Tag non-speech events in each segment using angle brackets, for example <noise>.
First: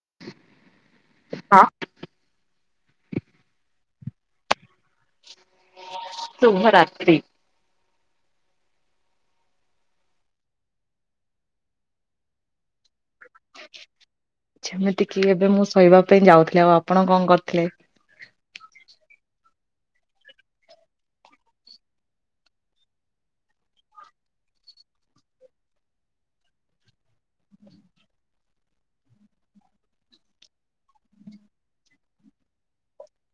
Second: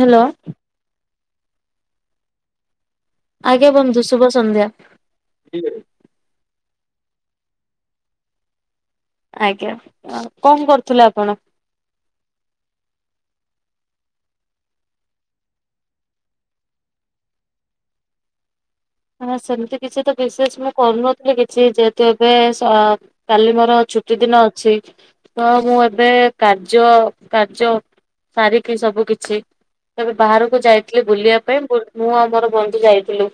Hello? ହଁ। ଆଜ୍ଞା ବନ୍ଧୁ ଶୁଭ ସନ୍ଧ୍ୟା। ଶୁଭ ରାତ୍ରି। ଆଜ୍ଞା ଅ କଁ କରୁଥିଲେ ଆପଣ? ଯେମିତି କିି ଏବେ ମୁଁ ଶୋଇବା ପାଇଁ ଯାଉଥିଲି ଆଉ ଆପଣ କଁ କରୁଥିଲେ? ହ ସେମିତି କିଛି ତ ବିଶେଷ ମୁଁ କରୁନଥିଲି କିଛି ଯେହେତୁ ଏବେ ସ କାଲି ମୋର ଛୁଟି ଦିନ ଅଛି ହ ମୁଁ ଏବେ କାର୍ଯ୍ୟ କାର୍ଯ୍ୟ ସାରିକି ସବୁ କିଛି ତେବେ ବାହାରକୁ ଯାଇଥିଲି ବୁଲିବା ପାଇଁ ବୁ ମୁଁ ଆଉ ମୋର ବନ୍ଧୁ ଯାଇଥିଲୁ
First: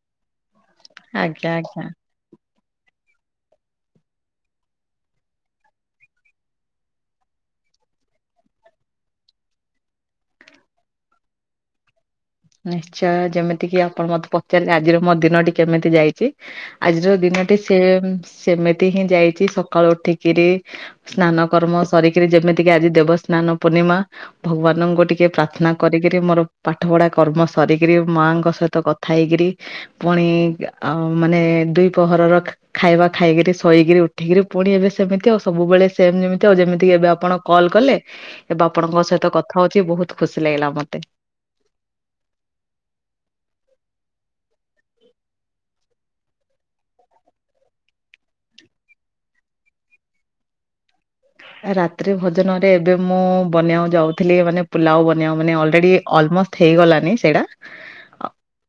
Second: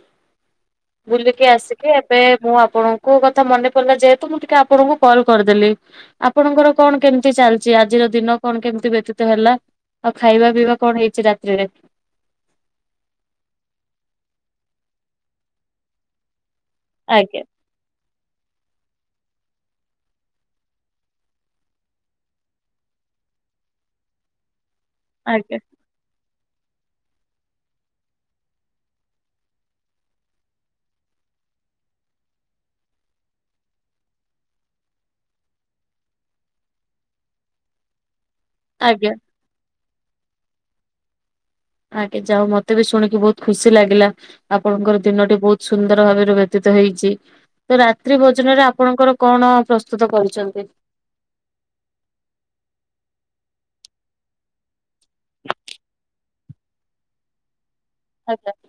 ବୁଲିକି ଆଜ୍ଞା ଆଜ୍ଞା। ଆସିକି ଏବେ ମୁଁ ଆପଣଙ୍କୁ କଥା ମନେ ପଡିଲା ଯେହେତୁ ମୁଁ ଟିକେ ଆପଣଙ୍କୁ କଲ୍ କରିଦେଲି ଆପଣଙ୍କର କଣ କେମିତି ଚାଲିଚି ଆଜିର ଦିନ କଣ କେମିତି ବ୍ୟତୀତ ହେଲା? ଆଉ ଖାଇବା ପିଇବା କଣ ହେଇଚି ରାତିିରେ? ନିଶ୍ଚୟ ଯେମିତି କିି ଆପଣ ମତେ ପଚାରିଲେ ଆଜିର ମୋ ଦିନଟି କେମିତି ଯାଇଚି ଆଜିର ଆଜ୍ଞା ଦିନଟି ସେ ସେମିତି ହିଁ ଯାଇଚି ସକାଳୁ ଉଠିକିରି ସ୍ନାନ କର୍ମ ସରିକିରି ଯେମିତିକି ଆଜି ଦେବସ୍ନାନ ପୂର୍ଣ୍ଣିମା ଭଗବାନଙ୍କୁ ଟିକେ ଆଜ୍ଞା। ପ୍ରାର୍ଥନା କରିକିରି ମୋର ପାଠ ପଢା କର୍ମ ସରିକିରି ମାଆଙ୍କ ସହିତ କଥା ହେଇକିରି ପୁଣି ଆ ମାନେ ଦୁଇ ପହରର ଖାଇବା ଖାଇକିରି ଶୋଇକିରି ଉ ଏଠିକିରେ ପୁଣି ଏବେ ସେମିତି ଆଉ ସବୁବେଳେ ସେମ୍ ଯେମିତି ଆଉ ଯେମିତିକି ଏବେ ଆପଣ କଲ୍ କଲେ ଏବେ ଆପଣଙ୍କ ଆଜ୍ଞା ସହିତ କଥା ହଉଚି ବହୁତ ଖୁସି ଲାଗିଲା ମତେ। ଆଗେ ଯାଉ ମତେ ବି ଶୁଣିକି ବହୁତ ଖୁସି ଲାଗିଲା। ଆପଣଙ୍କର ଦିନଟି ବହୁତ ସୁନ୍ଦର ଭାବରେ ବ୍ୟତୀତ ହେଇଚି। ତ ରାତ୍ରି ଭୋଜନରେ ଆପଣଙ୍କର କଣ ପ୍ରସ୍ତୁତ କରିଚନ୍ତି? ରାତ୍ରି ଭୋଜନରେ ଏବେ ମୁଁ ବନେଇବାକୁ ଯାଉଥିଲି ମାନେ ପୁଲାଉ ବନେଇବା ମାନେ ଅଲରେଡି ଅଲମୋଷ୍ ହେଇଗଲାନି ସେଡା ଆଜ୍ଞା।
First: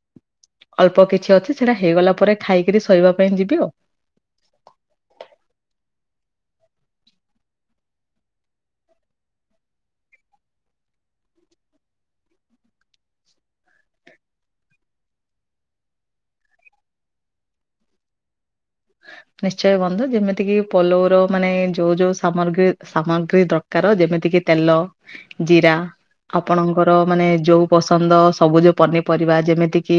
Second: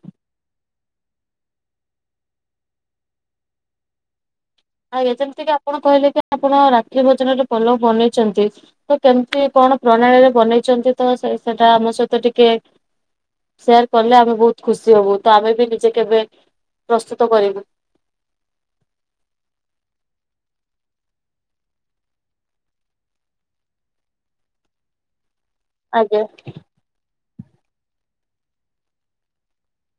ଅଳ୍ପ କିଛି ଅଛି ସେଇଟା ହେଇଗଲା ପରେ ଖାଇକି ଶୋଇବା ପାଇଁ ଯିବି ଆଉ। ଆଜ୍ଞା ଯେମିତି କିି ଆପଣ କହିଲେ କି ଆପଣ ରାତ୍ରି ଭୋଜନରେ ପୋଲଉ ବନେଇଛନ୍ତି ତ କେମତି କଣ ପ୍ରଣାଳୀରେ ବନେଇଛନ୍ତି ତ ସେ ସେଟା ଆମ ସହିତ ଟିକେ ସେୟାର କଲେ ଆମେ ବହୁତ ଖୁସି ହବୁ ତ ଆମେ ବି ନିଜେ କେବେ ପ୍ରସ୍ତୁତ କରିବୁ। ନିଶ୍ଚୟ ବନ୍ଧୁ ଯେମିତି କିି ପୋଲଉର ମାନେ ଯୋଉ ଯୋଉ ସାମଗ୍ରୀ ସାମଗ୍ରୀ ଦର ଯେମିତିକି ତେଲ, ଜିରା ଆଜ୍ଞା ଆପଣ ର ମାନେ ଯୋଉ ପସନ୍ଦ ସବୁଜ ପନିପରିବା ଯେମିତି କିି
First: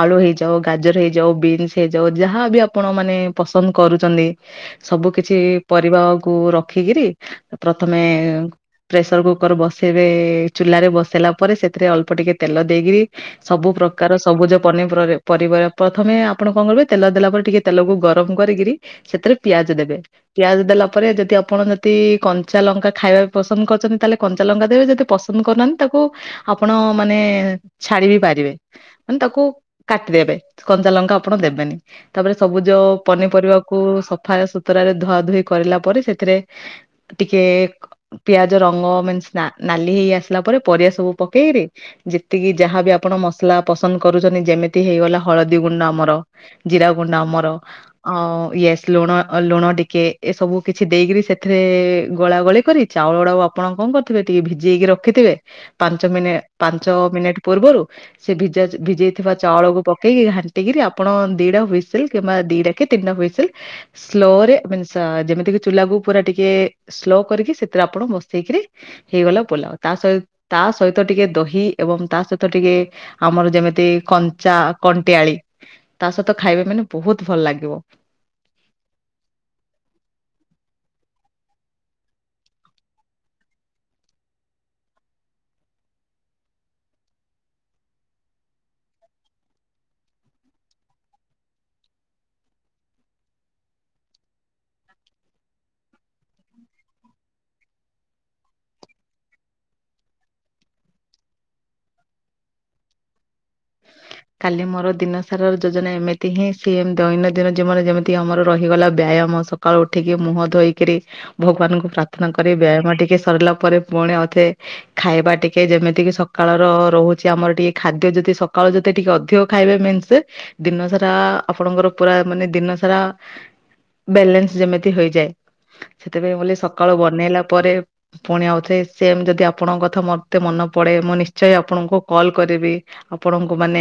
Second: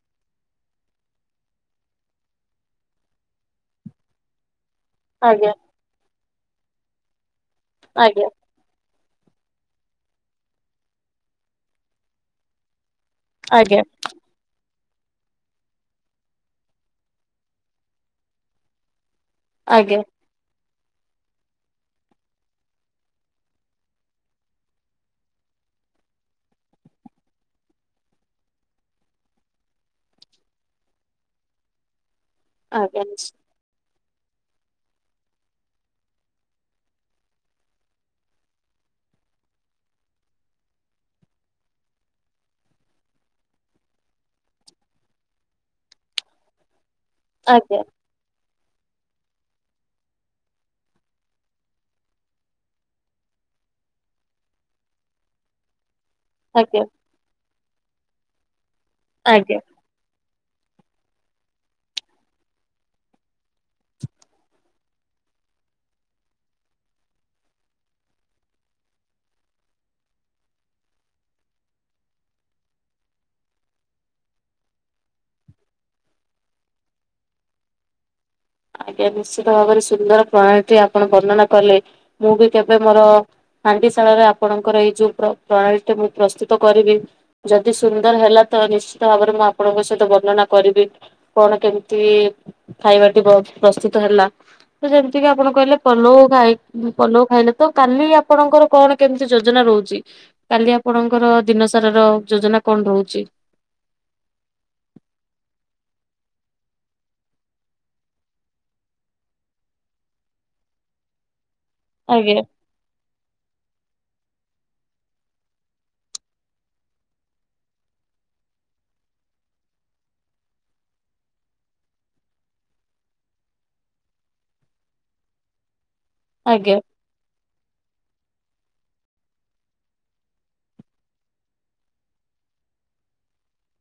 ଆଳୁ ହେଇଯାଉ, ଗାଜର ହେଇଯାଉ, ବିନ୍ସ ହେଇଯାଉ, ଯାହାବ ଆପଣ ମାନେ ପସନ୍ଦ କରୁଛନ୍ତି, ସବୁ କିଛି ଆଜ୍ଞା ପରିବାକୁ ରଖିକିରି ପ୍ରଥମେ ଆଜ୍ଞା ପ୍ରେସର କୁକର ବସେଇବେ ଚୁଲରେ ବସେଇଲା ପରେ ସେଥିରେ ଅଳ୍ପ ଟିକେ ତେଲ ଦେଇକରି ସବୁ ଆଜ୍ଞା ପ୍ରକାର ସବୁଜ ପନି ପରିବ ପ୍ରଥମେ ଆପଣ କଣ କରିବେ ତେଲ ଦେଲା ପରେ ଟିକେ ତେଲକୁ ଗରମ କରିକିରି ସେଥିରେ ପିଆଜ ଦେବେ। ଆଜ୍ଞା ପିଆଜ ଦେଲା ପରେ ଯଦି ଆପଣ ଯଦି କଞ୍ଚା ଲଙ୍କା ଖାଇବା ପସନ୍ଦ କରୁଛନ୍ତି ତାହେଲେ କଞ୍ଚା ଲଙ୍କା ଦେବେ, ଯଦି ପସନ୍ଦ ପସନ୍ଦ କରୁନାହାନ୍ତି ତାକୁ ଆପଣ ମାନେ ଛାଡି ବି ପାରିବେ। ମାନେ ତାକୁ କାଟିଦେବେ କଞ୍ଚା ଲଙ୍କା ଆପଣ ଦେବେନି। ତାପରେ ସବୁଜ ଆଜ୍ଞା ପନିପରିବାକୁ ସଫା ସୁତୁରାରେ ଧୁଆ ଧୁଇ କରିଲା ପରେ ସେଥିରେ ଟିକେ ପିଆଜ ରଙ୍ଗ ମନ୍ ନାଲି ହେଇ ଆସିଲା ପରେ ପରିବା ସବୁ ପକେଇ କିରି ଯେତିକି ଯାହାବି ଆପଣ ମସଲା ପସନ୍ଦ କରୁଛନ୍ତି ଯେମିତି ହେଇଗଲା ହଳଦୀ ଗୁଣ୍ଡ ଆମର ଜିରା ଗୁଣ୍ଡା ଆମର ଆଜ୍ଞା ଆଜ୍ଞା ଅ ୟେସ୍ ଲୁଣ ଲୁଣ ଟିକେ ଏ ସବୁ କିଛି ଦେଇକରି ସେଥିରେ ଗୋଳା ଗୋଳି କରି ଚାଉଳଡାକୁ ଆପଣ କଣ କରିଥିବେ ଟିକେ ଭିଯେଇକି ରଖିଥିବେ ପାଞ୍ଚ ମିନିଟ ଆଜ୍ଞା ପାଞ୍ଚ ମିନିଟ୍ ପୂର୍ବରୁ ସେ ଭିଜା ଭିଜେଇଥିବା ଆଜ୍ଞା। ଚାଉଳକୁ ପକେଇକି ଘା କିରି ଆପଣ ଦିଟା ହୁଇସିଲ୍ କିମ୍ବା ଦିଟା କି ତିନିଟା ହୁଇସିଲ୍ ସ୍ଲୋରେ ମିନ୍ସ୍ ଯେମିତି କି ଚୁଲାକୁ ପୁରା ଟିକେ ସ୍ଲୋ କରିକି ସେଥିରେ ଆପଣ ବସେଇକିରି ହେଇଗଲା ପୋଲାଉ ତା ସହି ତା ସହିତ ଟିକେ ଦହି ଏବଂ ତା ସହିତ ଟିକେ ଆମର ଯେମିତି କଞ୍ଚା କଣ୍ଟିଆଳି ତା ସହିତ ଖାଇବେ ମାନେ ବୋହୁତ୍ ଭଲ ଲାଗିବ। ଆଜ୍ଞା ନିଶ୍ଚିତ ଭାବରେ ସୁନ୍ଦର ପ୍ରଣାଳୀ ଟି ଆପଣ ବର୍ଣ୍ଣନା କଲେ। ମୁଁ ବି କେବେ ମୋର ହାଣ୍ଡିଶାଳ ରେ ଆପଣଙ୍କର ଏଇ ଯୋଉ ପ୍ର ପ୍ରଣାଳୀ ଟି ମୁଁ ପ୍ରସ୍ତୁତ କରିବି ଯଦି ସୁନ୍ଦର ହେଲା ତ ନିଶ୍ଚିତ ଭାବରେ ମୁଁ ଆପଣଙ୍କ ସହିତ ବର୍ଣ୍ଣନା କରିବି। କଣ କେମିତି ଖାଇବା ଟି ବହୁତ୍ ପ୍ରସ୍ତୁତ ହେଲା। ତ ଯେମିତି କିି ଆପଣ କହିଲେ ପଲଉ ଖାଇ ପଲଉ ଖାଇଲେ ତ କାଲି ଆପଣଙ୍କର କଣ କେମିତି ଯୋଜନା ରହୁଛି? କାଲି ଆପଣଙ୍କର ଦିନସାର ର ଯୋଜନା କଣ ରହୁଛି? <inaudible> କାଲି ମୋର ଦିନସାରାର ଯୋଜନା ଏମିତି ହିଁ ସିଏ ଦୈନନ୍ଦିନ ଜୀବନରେ ଯେମିତି ଆମର ରହିଗଲା ବ୍ୟାୟାମ ଶକ୍ ସକାଳୁ ଉଠିକି ମୁହଁ ଧୋଇକରି ଭଗବାନଙ୍କୁ ପ୍ରାର୍ଥନା ଆଜ୍ଞା କରି ବ୍ୟାୟାମ ଟିକେ ସରିଲା ପରେ ପୁଣି ଅଛେ ଖାଇବା ଟିକେ ଯେମିତି କିି ସକାଳ ରହୁଛି ଆମର ଟିକେ ଖାଦ୍ୟ ଯଦି ସ କାଳ ଯେତେ ଟିକେ ଅଧିକ ଖାଇବେ ମେନ୍ସ ଦିନ ସାରା ଆପଣଙ୍କର ପୁରା ମାନେ ଦିନ ସାରା ବେଲେନ୍ସ ଯେମିତି ହେଇଯାଏ ସେଥିପାଇଁ ବୋଲେ ଆଜ୍ଞା। ସକାଳୁ ବନେଇଲା ପରେ ପୁଣି ଆଉଥରେ ସେମ୍ ଯଦି ଆପଣଙ୍କ କଥା ମୋତେ ମନ ପଡେ ମୁଁ ନିଶ୍ଚୟ ଆପଣଙ୍କୁ କଲ୍ କରିବି। ଆଉ ଆପଣଙ୍କୁ ମାନେ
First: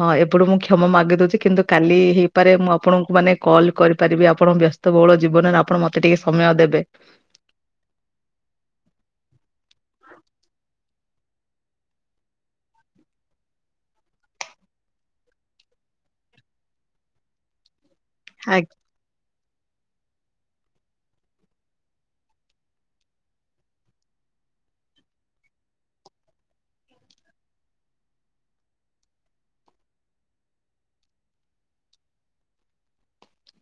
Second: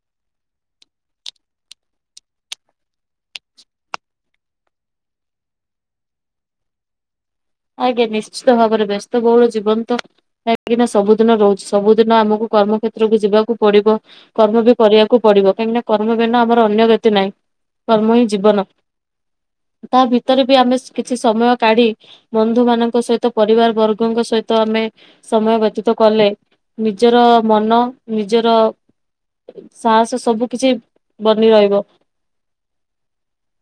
ହଁ ଏପଟୁ ମୁଁ କ୍ଷମା ମାଗି ଦଉଛି କିନ୍ତୁ କାଲି ହେଇପାରେ ମୁଁ ଆପଣଙ୍କୁ ମାନେ କଲ୍ କରିପାରିବି ଆପଣ ବ୍ୟସ୍ତ ତ ବହୁଳ ଜୀବନରେ ଆପଣ ମତେ ଟିକେ ସମୟ ଦେବେ। ଆଜ୍ଞା ନିଶ୍ଚିତ ଭାବରେ ବ୍ୟସ୍ତ ବହୁଳ ଜୀବନ ତ କାହିଁକି ନା ସବୁଦିନ ରହୁଛି ସବୁଦିନ ଆମକୁ କର୍ମ କ୍ଷେତ୍ରକୁୁ ଯିବାକୁ ପଡିବ। କର୍ମ ବି କରିବାକୁ ପଡିବ କାହିଁକି ନା କର୍ମ ବି ନା ଆମର ଅନ୍ୟ ଗତି ନାହିଁ କର୍ମ ହିଁ ଆ ଜୀବନ ତା ଭିତରେ ବି ଆମେ ଶ୍ କିଛି ସମୟ କାଢି ବନ୍ଧୁ ମାନଙ୍କ ସହିତ ପରିବାର ବର୍ଗଙ୍କ ସହିତ ଆମେ ସମୟ ବ୍ୟତୀତ କଲେ। ନିଜର ମନ, ନିଜର ସାହସ ସବୁ କିଛି ବନି ରହିବ।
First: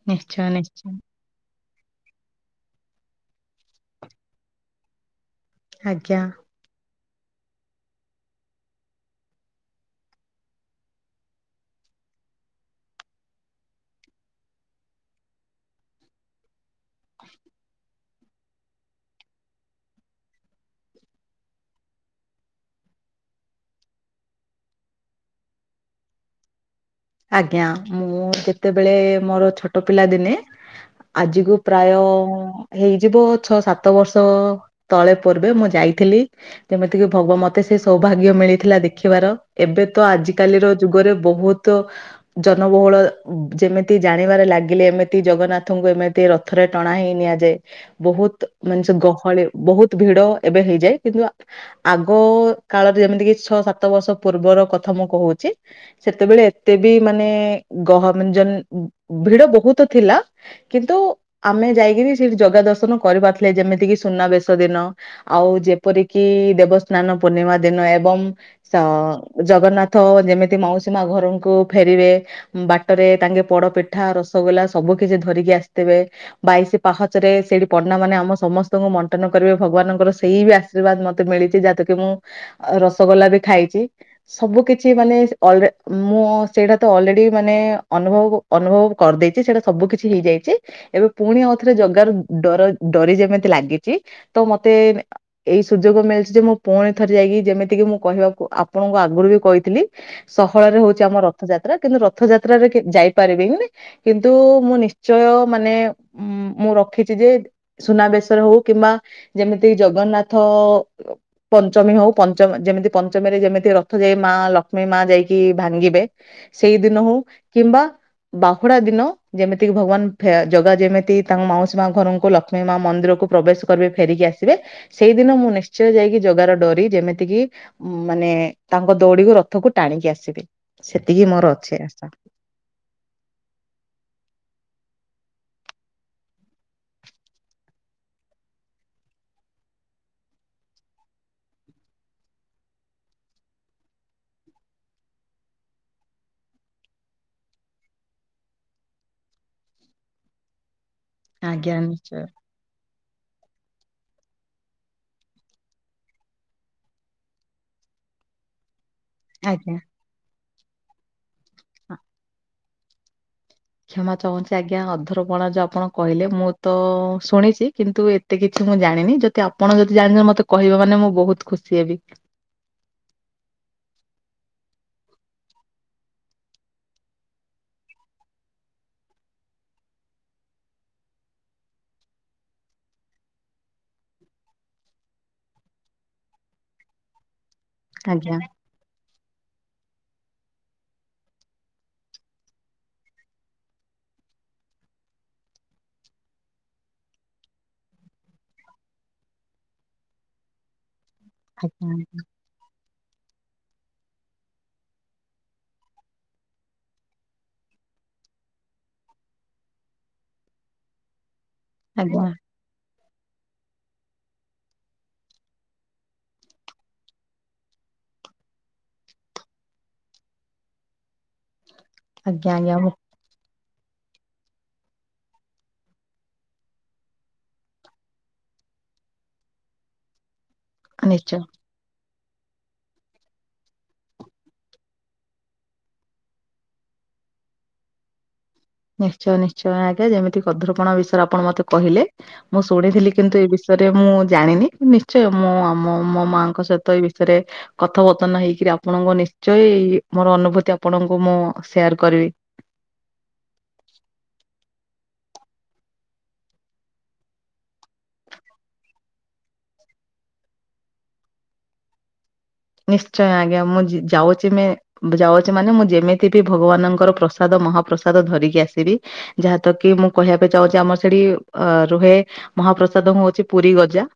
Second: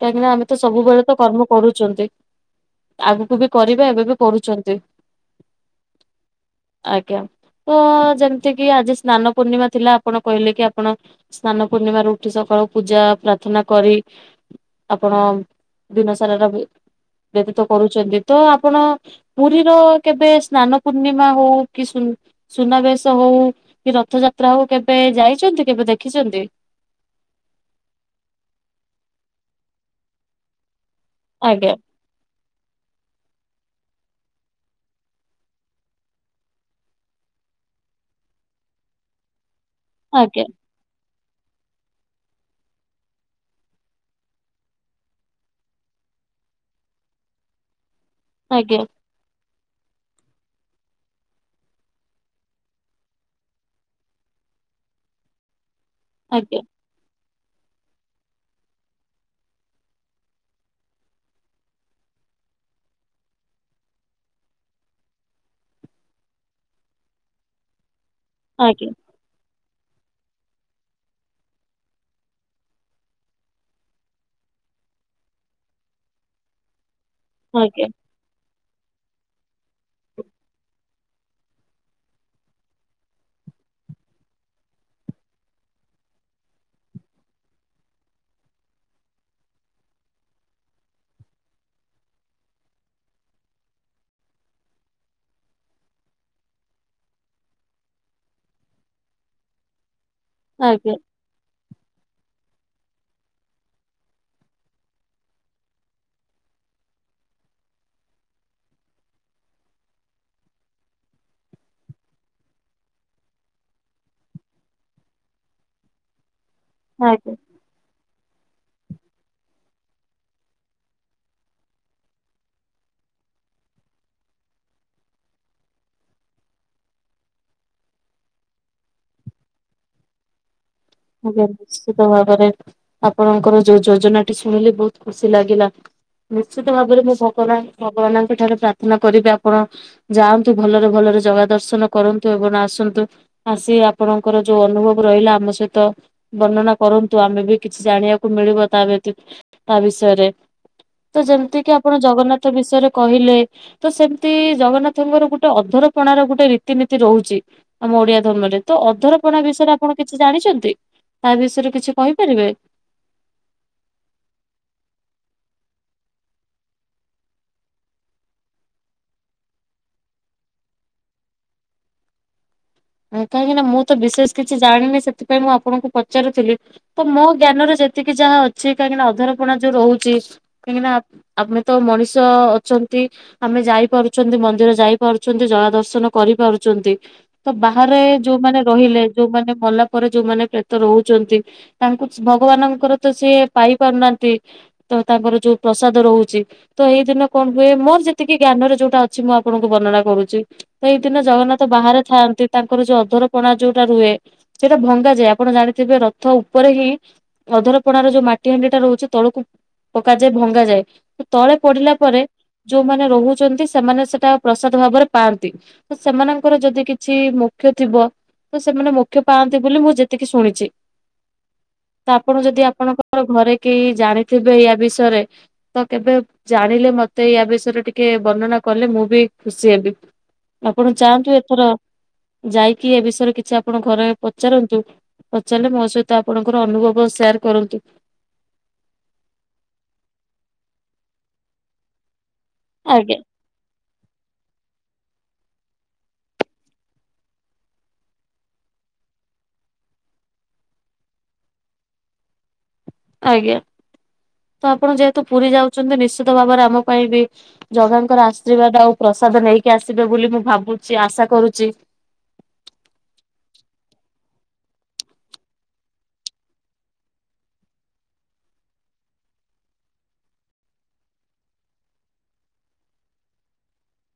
କାହିଁକିନା ଆମେ ନିଶ୍ଚୟ ତ ନିଶ୍ଚୟ ସବୁବେଳେ ତ କର୍ମ କରୁଛନ୍ତି ଆଗକୁ ବି କରିବା ଏବେ ବି କରୁଛନ୍ତି। ଆଜ୍ଞା। ଆଜ୍ଞା ତ ଯେମିତି କିି ଆଜି ସ୍ନାନ ପୂର୍ଣ୍ଣିମା ଥିଲା ଆପଣ କହିଲେ କି ଆପଣ ସ୍ନାନ ପୂର୍ଣ୍ଣିମା ରୁ ଉଠି ସକାଳୁ ପୂଜା, ପ୍ରାର୍ଥନା କରି ଆପଣ ଦିନ ସାରାର ବ୍ୟତୀତ କରୁଛନ୍ତି। ତ ଆପଣ ପୁରୀର କେବେ ସ୍ନାନ ପୂର୍ଣ୍ଣିମା ହଉ କି ସୁନ୍ ସୁନାବେଶ ହଉ କି ରଥଯାତ୍ରା ହଉ କେବେ ଯାଇଛନ୍ତି କେବେ ଦେଖିଛନ୍ତି? ଆଜ୍ଞା ମୁଁ ଯେତେବେଳେ ମୋର ଛୋଟ ପିଲା ଦିନେ ଆଜିକୁ ଆଜ୍ଞା ପ୍ରାୟ ହେଇଯିବ ଛଅ ସାତ ବର୍ଷ ତଳେ ପୂର୍ବେ ମୁଁ ଯାଇଥିଲି। ଯେମିତି କିି ଭଗବାନ ମତେ ସେ ସୌଭାଗ୍ୟ ମିଳିଥିଲା ଦେଖିବାର ଏବେ ତ ଆଜ୍ଞା ଆଜିକାଲିର ଯୁଗରେ ବହୁତ ଜନବହୁଳ ଯେମିତି ଜାଣିବାରେ ଲାଗିଲେ ଏମିତି ଜଗନ୍ନାଥଙ୍କୁ ଏମିତି ରଥରେ ଟଣା ହେଇ ନିଆଯାଏ। ବହୁତ ଆଜ୍ଞା ମାନେ ସେ ଗହଳି ବହୁତ ଭିଡ ଏବେ ହେଇଯାଏ କିନ୍ତୁ ଆ ଆଗ କାଳରେ ଯେମିତି କିି ଛଅ ସାତ ବର୍ଷ ପୂର୍ବର କଥା ମୁଁ କହୁଛି। ସେତେବେଳେ ଆଜ୍ଞା ଏତେ ବି ମାନେ ଗହମ ଜ ଭିଡ ବହୁତ ଥିଲା। କିନ୍ତୁ ଆମେ ଯାଇକିନି ସେଠି ଜଗା ଦର୍ଶନ କରିପାରୁଥିଲେ, ଯେମିତିକି ସୁନାବେଶ ଦିନ। ଆଉ ଯେପରିକି ଦେବସ୍ନାନ ପୂର୍ଣ୍ଣିମା ଦିନ ଏବଂ ତ ଆଜ୍ଞା ଜଗନ୍ନାଥ ଯେମିତି ମାଉସୀ ମା ଘରଙ୍କୁ ଫେରିବେ। ବାଟରେ ତାଙ୍କେ ପୋଡ ପିଠା ରସଗୋଲା ସବୁ କିଛି ଧରିକି ଆସିଥିବେ ବାଇଶି ପାହାଚରେ ସେଠି ଆଜ୍ଞା ପଣ୍ଡା ମାନେ ଆମ ସମସ୍ତ ସ୍ତଙ୍କୁ ବଣ୍ଟନ କରିବେ ଭଗବାନଙ୍କର ସେଇ ବି ଆଶୀର୍ବାଦ ମତେ ମିଳିଛି ଯାହାକୁ କି ମୁଁ ଅ ରସଗୋଲା ବି ଖାଇଛି ସବୁ କିଛି ମାନେ ସେ ଅଲେ ଉଁ ମୁଁ ସେଇଟା ତ ଅଲରେଡି ମାନେ ଅନୁଭବକୁ ଅନୁଭବ କରିଦେଇଛି ସେଇଟା ସବୁ କିଛି ହେଇଯାଇଛି। ଏବେ ପୁଣି ଆଉଥରେ ଜଗାର ଡର ଡରି ଯେମିତି ଲାଗିଛି ତ ମତେ ଏଇ ସୁଯୋଗ ମିଳିଛି ଯେ ମୁଁ ପୁଣି ଥରେ ଯାଇକି ଯେମିତିକି ମୁଁ କହିବାକୁ ଆପଣଙ୍କୁ ଆଗରୁ ବି କହିଥିଲି। ସହରରେ ଆଜ୍ଞା ହଉଛି ଆମର ରଥଯାତ୍ରା କିନ୍ତୁ ରଥଯାତ୍ରାରେ କେଇ ଯାଇପାରିବେନି। କିନ୍ତୁ ମୁଁ ନିଶ୍ଚୟ ମାନେ ଉଁ ମୁଁ ରଖିଛି ଯେ ସୁନାବେଶର ହଉ କିମ୍ବା ଯେମିତି ଜଗନ୍ନାଥ ପଞ୍ଚମୀ ହଉ ପଞ୍ଚମି ଯେମିତି ପଞ୍ଚମୀରେ ଯେମିତି ରଥ ଯାଇ ମା ଲକ୍ଷ୍ମୀ ମା ଯାଇକି ଭାଙ୍ଗିବେ ସେଇ ଦିନ ହଉ ଆଜ୍ଞା କିମ୍ବା ବାହୁଡା ଦିନ ଯେମିତିକି ଭଗବାନ ଫେ ଜଗା ଯେମିତି ତାଙ୍କ ମାଉସୀ ମା ଘରଙ୍କୁ ଲକ୍ଷ୍ମୀ ମା ମନ୍ଦିରକୁ ପ୍ରବେଶ କରିବେ ଫେରିକି ଆସିବେ ସେଇଦିନ ମୁଁ ନିଶ୍ଚୟ ଯାଇକି ଜଗାରେ ଡୋରି ଯେମିତିକି ଉ ମାନେ ତାଙ୍କ ଦଉଡିକୁ ରଥକୁ ଟାଣିକି ଆସିବି। ଆଜ୍ଞା ନିଶ୍ଚିତ ଭାବରେ ଆପଣଙ୍କର ଯୋଉ ଯୋଜନା ଟି ଶୁଣିଲି ବହୁତ ଖୁସି ଲାଗିଲା। ନିଶ୍ଚିତ ଭାବରେ ମୁଁ ଭଗାନ ଭଗବାନଙ୍କ ଠାରେ ପ୍ରାର୍ଥନା କରିବି ଆପଣ। ଯାଆନ୍ତୁ ଭଲରେ ଭଲରେ ଜାଗା ଦର୍ଶନ କରନ୍ତୁ ଏବଂ ଆସନ୍ତୁ ଆସି ଆପଣଙ୍କର ଯୋଉ ଅନୁଭବ ରହିଲା ଆମ ସହିତ ତ ବର୍ଣ୍ଣନା କରନ୍ତୁ ଆମେ ବି କିଛି ଜାଣିବାକୁ ମିଳିବ ତା ବ୍ୟତ ତା ବିଷୟରେ ତ ଯେମିତି କିି ଆଜ୍ଞା ଆପଣ ନିଶ୍ଚୟ। ଜଗନ୍ନାଥ ବିଷୟରେ କହିଲେ ତ ସେମିତି ଜଗନ୍ନାଥଙ୍କର ଗୋଟେ ଅନ୍ଧରପଣାର ଗୋଟେ ରୀତିନୀତି ରହୁଛି ଆମ ଓଡିଆ ଧର୍ମରେ ତ ଅଧରପଣା ବିଷୟରେ ଆଜ୍ଞା। ଆପଣ କିଛି ଜାଣିଛନ୍ତି ତା ବିଷୟରେ କିଛି କହିପାରିବେ କ୍ଷମା ଚାହୁଁଛି ଆଜ୍ଞା ଅଧରପଣା ଯଉ ଆପଣ କହିଲେ ମୁଁ ତ ଶୁଣିଛି କିନ୍ତୁ ଏତେ କିଛି ମୁଁ ଜାଣିନି ଯଦି ଆପଣ ଯଦି ଜାଣିଛନ୍ତି ମତେ କହିବେ ମାନେ ମୁଁ ବହୁତ ଖୁସି ହେବି କାହିଁକି ନା ମୁଁ ତ ବିଶେଷ କିଛି ଜାଣିନି ସେଥିପାଇଁ ମୁଁ ଆପଣଙ୍କୁ ପଚାରୁଥିଲି ତ ମୋ ଜ୍ଞାନରେ ଯେତିକି ଯାହା ଅଛି କାହିଁକିନା ଅଧର ପଣା ଯୋଉ ରହୁଛି କାହିଁକି ନା ଆମେ ତ ମଣିଷ ଅଛନ୍ତି ଆମେ ଯାଇପାରୁଛନ୍ତି ମନ୍ଦିର ଯାଇପାରୁଛନ୍ତି ଜଗା ଦର୍ଶନ କରିପାରୁଛନ୍ତି ତ ବାହାରେ ଆଜ୍ଞା ଯୋଉମାନେ ରହିଲେ ଯୋଉମାନେ ମଲା ପରେ ଯୋଉମାନେ ପ୍ରେତ ରହୁଛନ୍ତି ତାଙ୍କୁ ଭଗବାନଙ୍କର ତ ସିଏ ପାଇ ପାରୁନାହାନ୍ତି ତ ତାଙ୍କର ଯୋଉ ପ୍ରସାଦ ରହୁଛି ତ ଏଇ ଦିନ କଣ ହୁଏ ମୋର ଯେତିକି ଜ୍ଞାନରେ ଯୋଉଟା ଅଛି ମୁଁ ଆପଣଙ୍କୁ ବର୍ଣନା କରୁଛି ତ ଏଇ ଦିନ ଜଗନ୍ନାଥ ଆଜ୍ଞା ବାହାରେ ଥାଆନ୍ତି ତାଙ୍କର ଯୋଉ ଅଧର ପଣା ଯୋଉଟା ରୁହେ ସେଇଟା ଭଙ୍ଗାଯାଏ ଆପଣ ଜାଣିଥିବେ ରଥ ଉପରେ ହିଁ ଅଧର ପଣାର ଯୋଉ ମାଟି ହାଣ୍ଡି ଟା ରହୁଛି ତଳକୁ ପକାଯାଏ ଭଙ୍ଗାଯାଏ ତଳେ ପଡିଲା ପରେ ଆଜ୍ଞା ଯୋଉମାନେ ରହୁଛନ୍ତି ସେମାନେ ସେଟା ପ୍ରସାଦ ଭାବରେ ପାଆନ୍ତି ତ ସେମାନଙ୍କର ଯଦି କି କିଛି ମୋକ୍ଷ ଥିବ ତ ସେମାନେ ମୋକ୍ଷ ପାଆନ୍ତି ବୋଲି ମୁଁ ଯେତିକି ଶୁଣିଛି ତ ଆପଣ ଆଜ୍ଞା ଯଦି ଆଜ୍ଞା ମୁଁ ଆପଣଙ୍କର ଘରେ କେହି ଜାଣିଥିବେ ୟା ବିଷୟରେ ତ କେବେ ଜାଣିଲେ ମତେ ଇଆ ବିଷୟରେ ଟିକେ ବର୍ଣ୍ଣନା କଲେ ମୁଁ ବି ଖୁସି ହେବି ଆପଣ ଯାଆନ୍ତୁ ନିଶ୍ଚୟ। ଏଥର ଯାଇକି ଏ ବିଷୟରେ କିଛି ଆପଣ ଘରେ ପଚାରନ୍ତୁ ପଚାରିଲେ ମୋ ସହିତ ଆପଣଙ୍କର ଅନୁଭବ ସେୟାର କରନ୍ତୁ। ନିଶ୍ଚୟ ନିଶ୍ଚୟ ଆଜ୍ଞା ଯେମିତି କଧୁରପଣ ବିଷୟରେ ଆପଣ ମତେ କହିଲେ ମୁଁ ଶୁଣିଥିଲି ଆଜ୍ଞା କିନ୍ତୁ ଏ ବିଷୟରେ ବିଷୟରେ ମୁଁ ଜାଣିନି ନିଶ୍ଚୟ ମୁଁ ମୋ ମାଙ୍କ ସହିତ ଏ ବିଷୟରେ କଥାବର୍ତ୍ତନା ହେଇକରି ଆପଣଙ୍କ ନିଶ୍ଚୟ ମୋର ଅନୁଭୂତି ଆପଣଙ୍କୁ ମୁଁ ସେୟାର୍ କରିବି ଆଜ୍ଞା <inaudible> ତ ଆପଣ ଯେହେତୁ ପୁରୀ ଯାଉଛନ୍ତି ନିଶ୍ଚିତ ଭାବରେ ଆମ ପାଇଁ ବି ଜଗାଙ୍କର ଆଶୀର୍ବାଦ ଆଉ ପ୍ରସାଦ ନେଇକି ଆସିବେ ବୋଲି ମୁଁ ଭାବୁଛି ଆଶା କରୁଛି ନିଶ୍ଚୟ ଆଜ୍ଞା ମୁଁ ଯାଉଛି ମୁ ଯାଉଛି ମାନେ ମୁଁ ଯେମିତି ବି ଭଗବାନଙ୍କର ପ୍ରସାଦ ମହାପ୍ରସାଦ ଧରିକି ଆସିବି। ଯାହା ତ କି ମୁଁ କହିବା ପାଇଁ ଚାହୁଁଛି ଆମର ସେଠି ଅ ରୁହେ ମହାପ୍ରସାଦଙ୍କୁ ହଉଛି ପୁରୀ ଗଜା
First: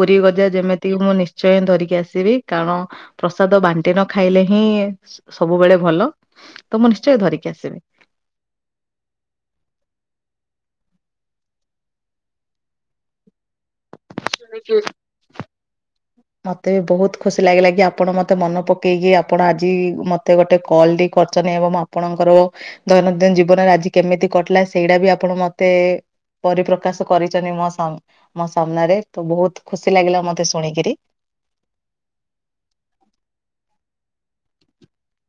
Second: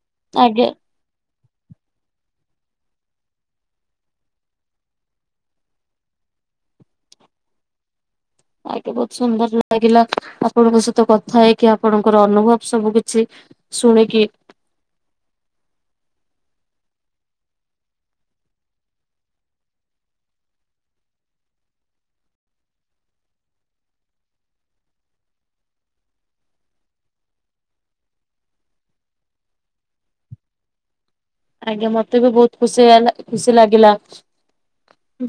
ପୁରୀ ଗଜା ଆଜ୍ଞା ଯେମିତିକି ମୁଁ ନିଶ୍ଚୟ ହିଁ ଧରିକି ଆସିବି କାରଣ ପ୍ରସାଦ ବାଣ୍ଟି ନ ଖାଇଲେ ହିଁ ସବୁବେଳେ ଭଲ ତ ମୁଁ ନିଶ୍ଚୟ ଧରିକି ଆସିବି ଆଜ୍ଞା ବହୁତ ସୁନ୍ଦର ଲାଗିଲା ଆପଣଙ୍କ ସହିତ କଥା ହେଇକି ଆପଣଙ୍କର ଅନୁଭବ ସବୁ କିଛି ଶୁଣିକି ସେ ମତେ ବି ବହୁତ ଖୁସି ଲାଗିଲା କି ଆପଣ ମତେ ମନ ପକେଇକି ଆପଣ ଆଜି ମ ମତେ ଗୋଟେ କଲଟି କରିଛନ୍ତି ଏବଂ ଆପଣଙ୍କର ଦୈନନ୍ଦିନ ଜୀବନରେ ଆଜି କେମିତି କଟିଲା ସେଇଟା ବି ଆପଣ ମତେ ପରିପ୍ରକାଶ କରିଛନ୍ତି ମୋ ସା ମୋ ସାମ୍ନାରେ ତ ବହୁତ ଖୁସି ଲାଗିଲା ମତେ ଶୁଣିକିରି। ଆଜ୍ଞା ମତେ ବି ବହୁତ ଖୁସି ଲାଗଲା ଖୁସି ଲାଗିଲା।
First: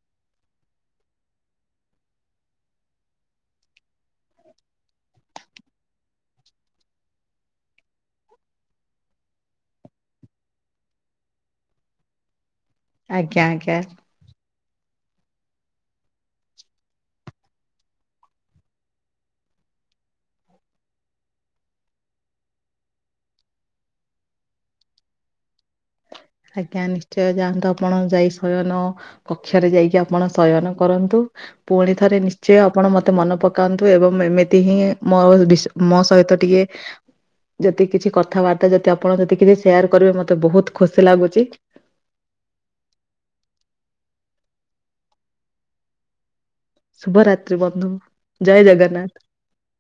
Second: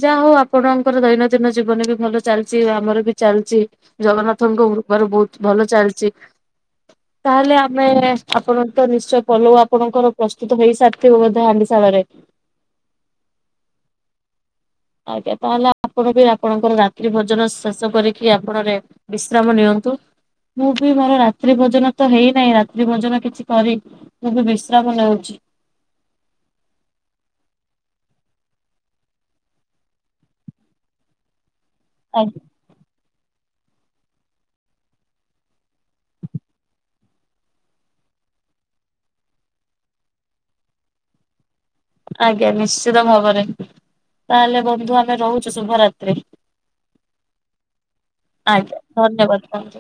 ଯାହା ହଉ ଆପଣଙ୍କର ଦୈନନ୍ଦିନ ଜୀବନ ବି ଭଲ ଚାଲିଛି ଆମର ବି ଚାଲିଛି। ଜଗନ୍ନାଥଙ୍କ କୃପାରୁ ବହୁତ ଭଲ ଚାଲିଛି। ତାହେଲେ ଆମେ ଆପଣତ ନିଶ୍ଚୟ ପଲଉ ଆପଣଙ୍କର ପ୍ରସ୍ତୁତ ହେଇସାରି ଥିବ ବୋଧେ ହାଣ୍ଡି ଶାଳରେ। ଆଜ୍ଞା ଆଜ୍ଞା। ଆଜ୍ଞା ତାହେଲେ ଆପଣ ବି ଆପଣଙ୍କର ରାତ୍ରି ଭୋଜନ ଶେଷ କରିକି ଆପଣ ରେ ବିଶ୍ରାମ ନିଅନ୍ତୁ। ମୁଁ ବି ମୋର ରାତ୍ରି ଭୋଜନ ତ ହେଇନାହିଁ ରାତ୍ରି ଭୋଜନ କିଛି କରି ମୁଁ ବି ବିଶ୍ରାମ ନେଉଛି। ଆଜ୍ଞା ନିଶ୍ଚୟ ଯାଆନ୍ତୁ ଆପଣ ଯାଇ ସୟନ। କକ୍ଷରେ ଯାଇକି ଆପଣ ଶୟନ କରନ୍ତୁ ପୁଣି ଥରେ ଆଜ୍ଞା ନିଶ୍ଚୟ। ଆପଣ ମତେ ମନେ ପକାନ୍ତୁ ଏବଂ ଏମିତି ହିଁ ମୋ ମୋ ବିଷମୋ ସହିତ ଟିକେ। ଯେତିକି କିଛି କଥାବାର୍ତ୍ତା ଯଦି ଆପଣ ଯେତିକି ଯଦି ସେୟାର କରିବେ ମତେ ବହୁତ ଖୁସି ଲାଗୁଛି। ଆଜ୍ଞା ନିଶ୍ଚିତ ଭାବରେ ତାହେଲେ ବନ୍ଧୁ ଆମେ ରହୁଛୁ ଶୁଭରାତ୍ରି। ଶୁଭ ରାତ୍ରି ବନ୍ଧୁ। ଜୟ ଆଜ୍ଞା ଜଗନ୍ନାଥ। ଧନ୍ୟବାଦ ବନ୍ଧୁ।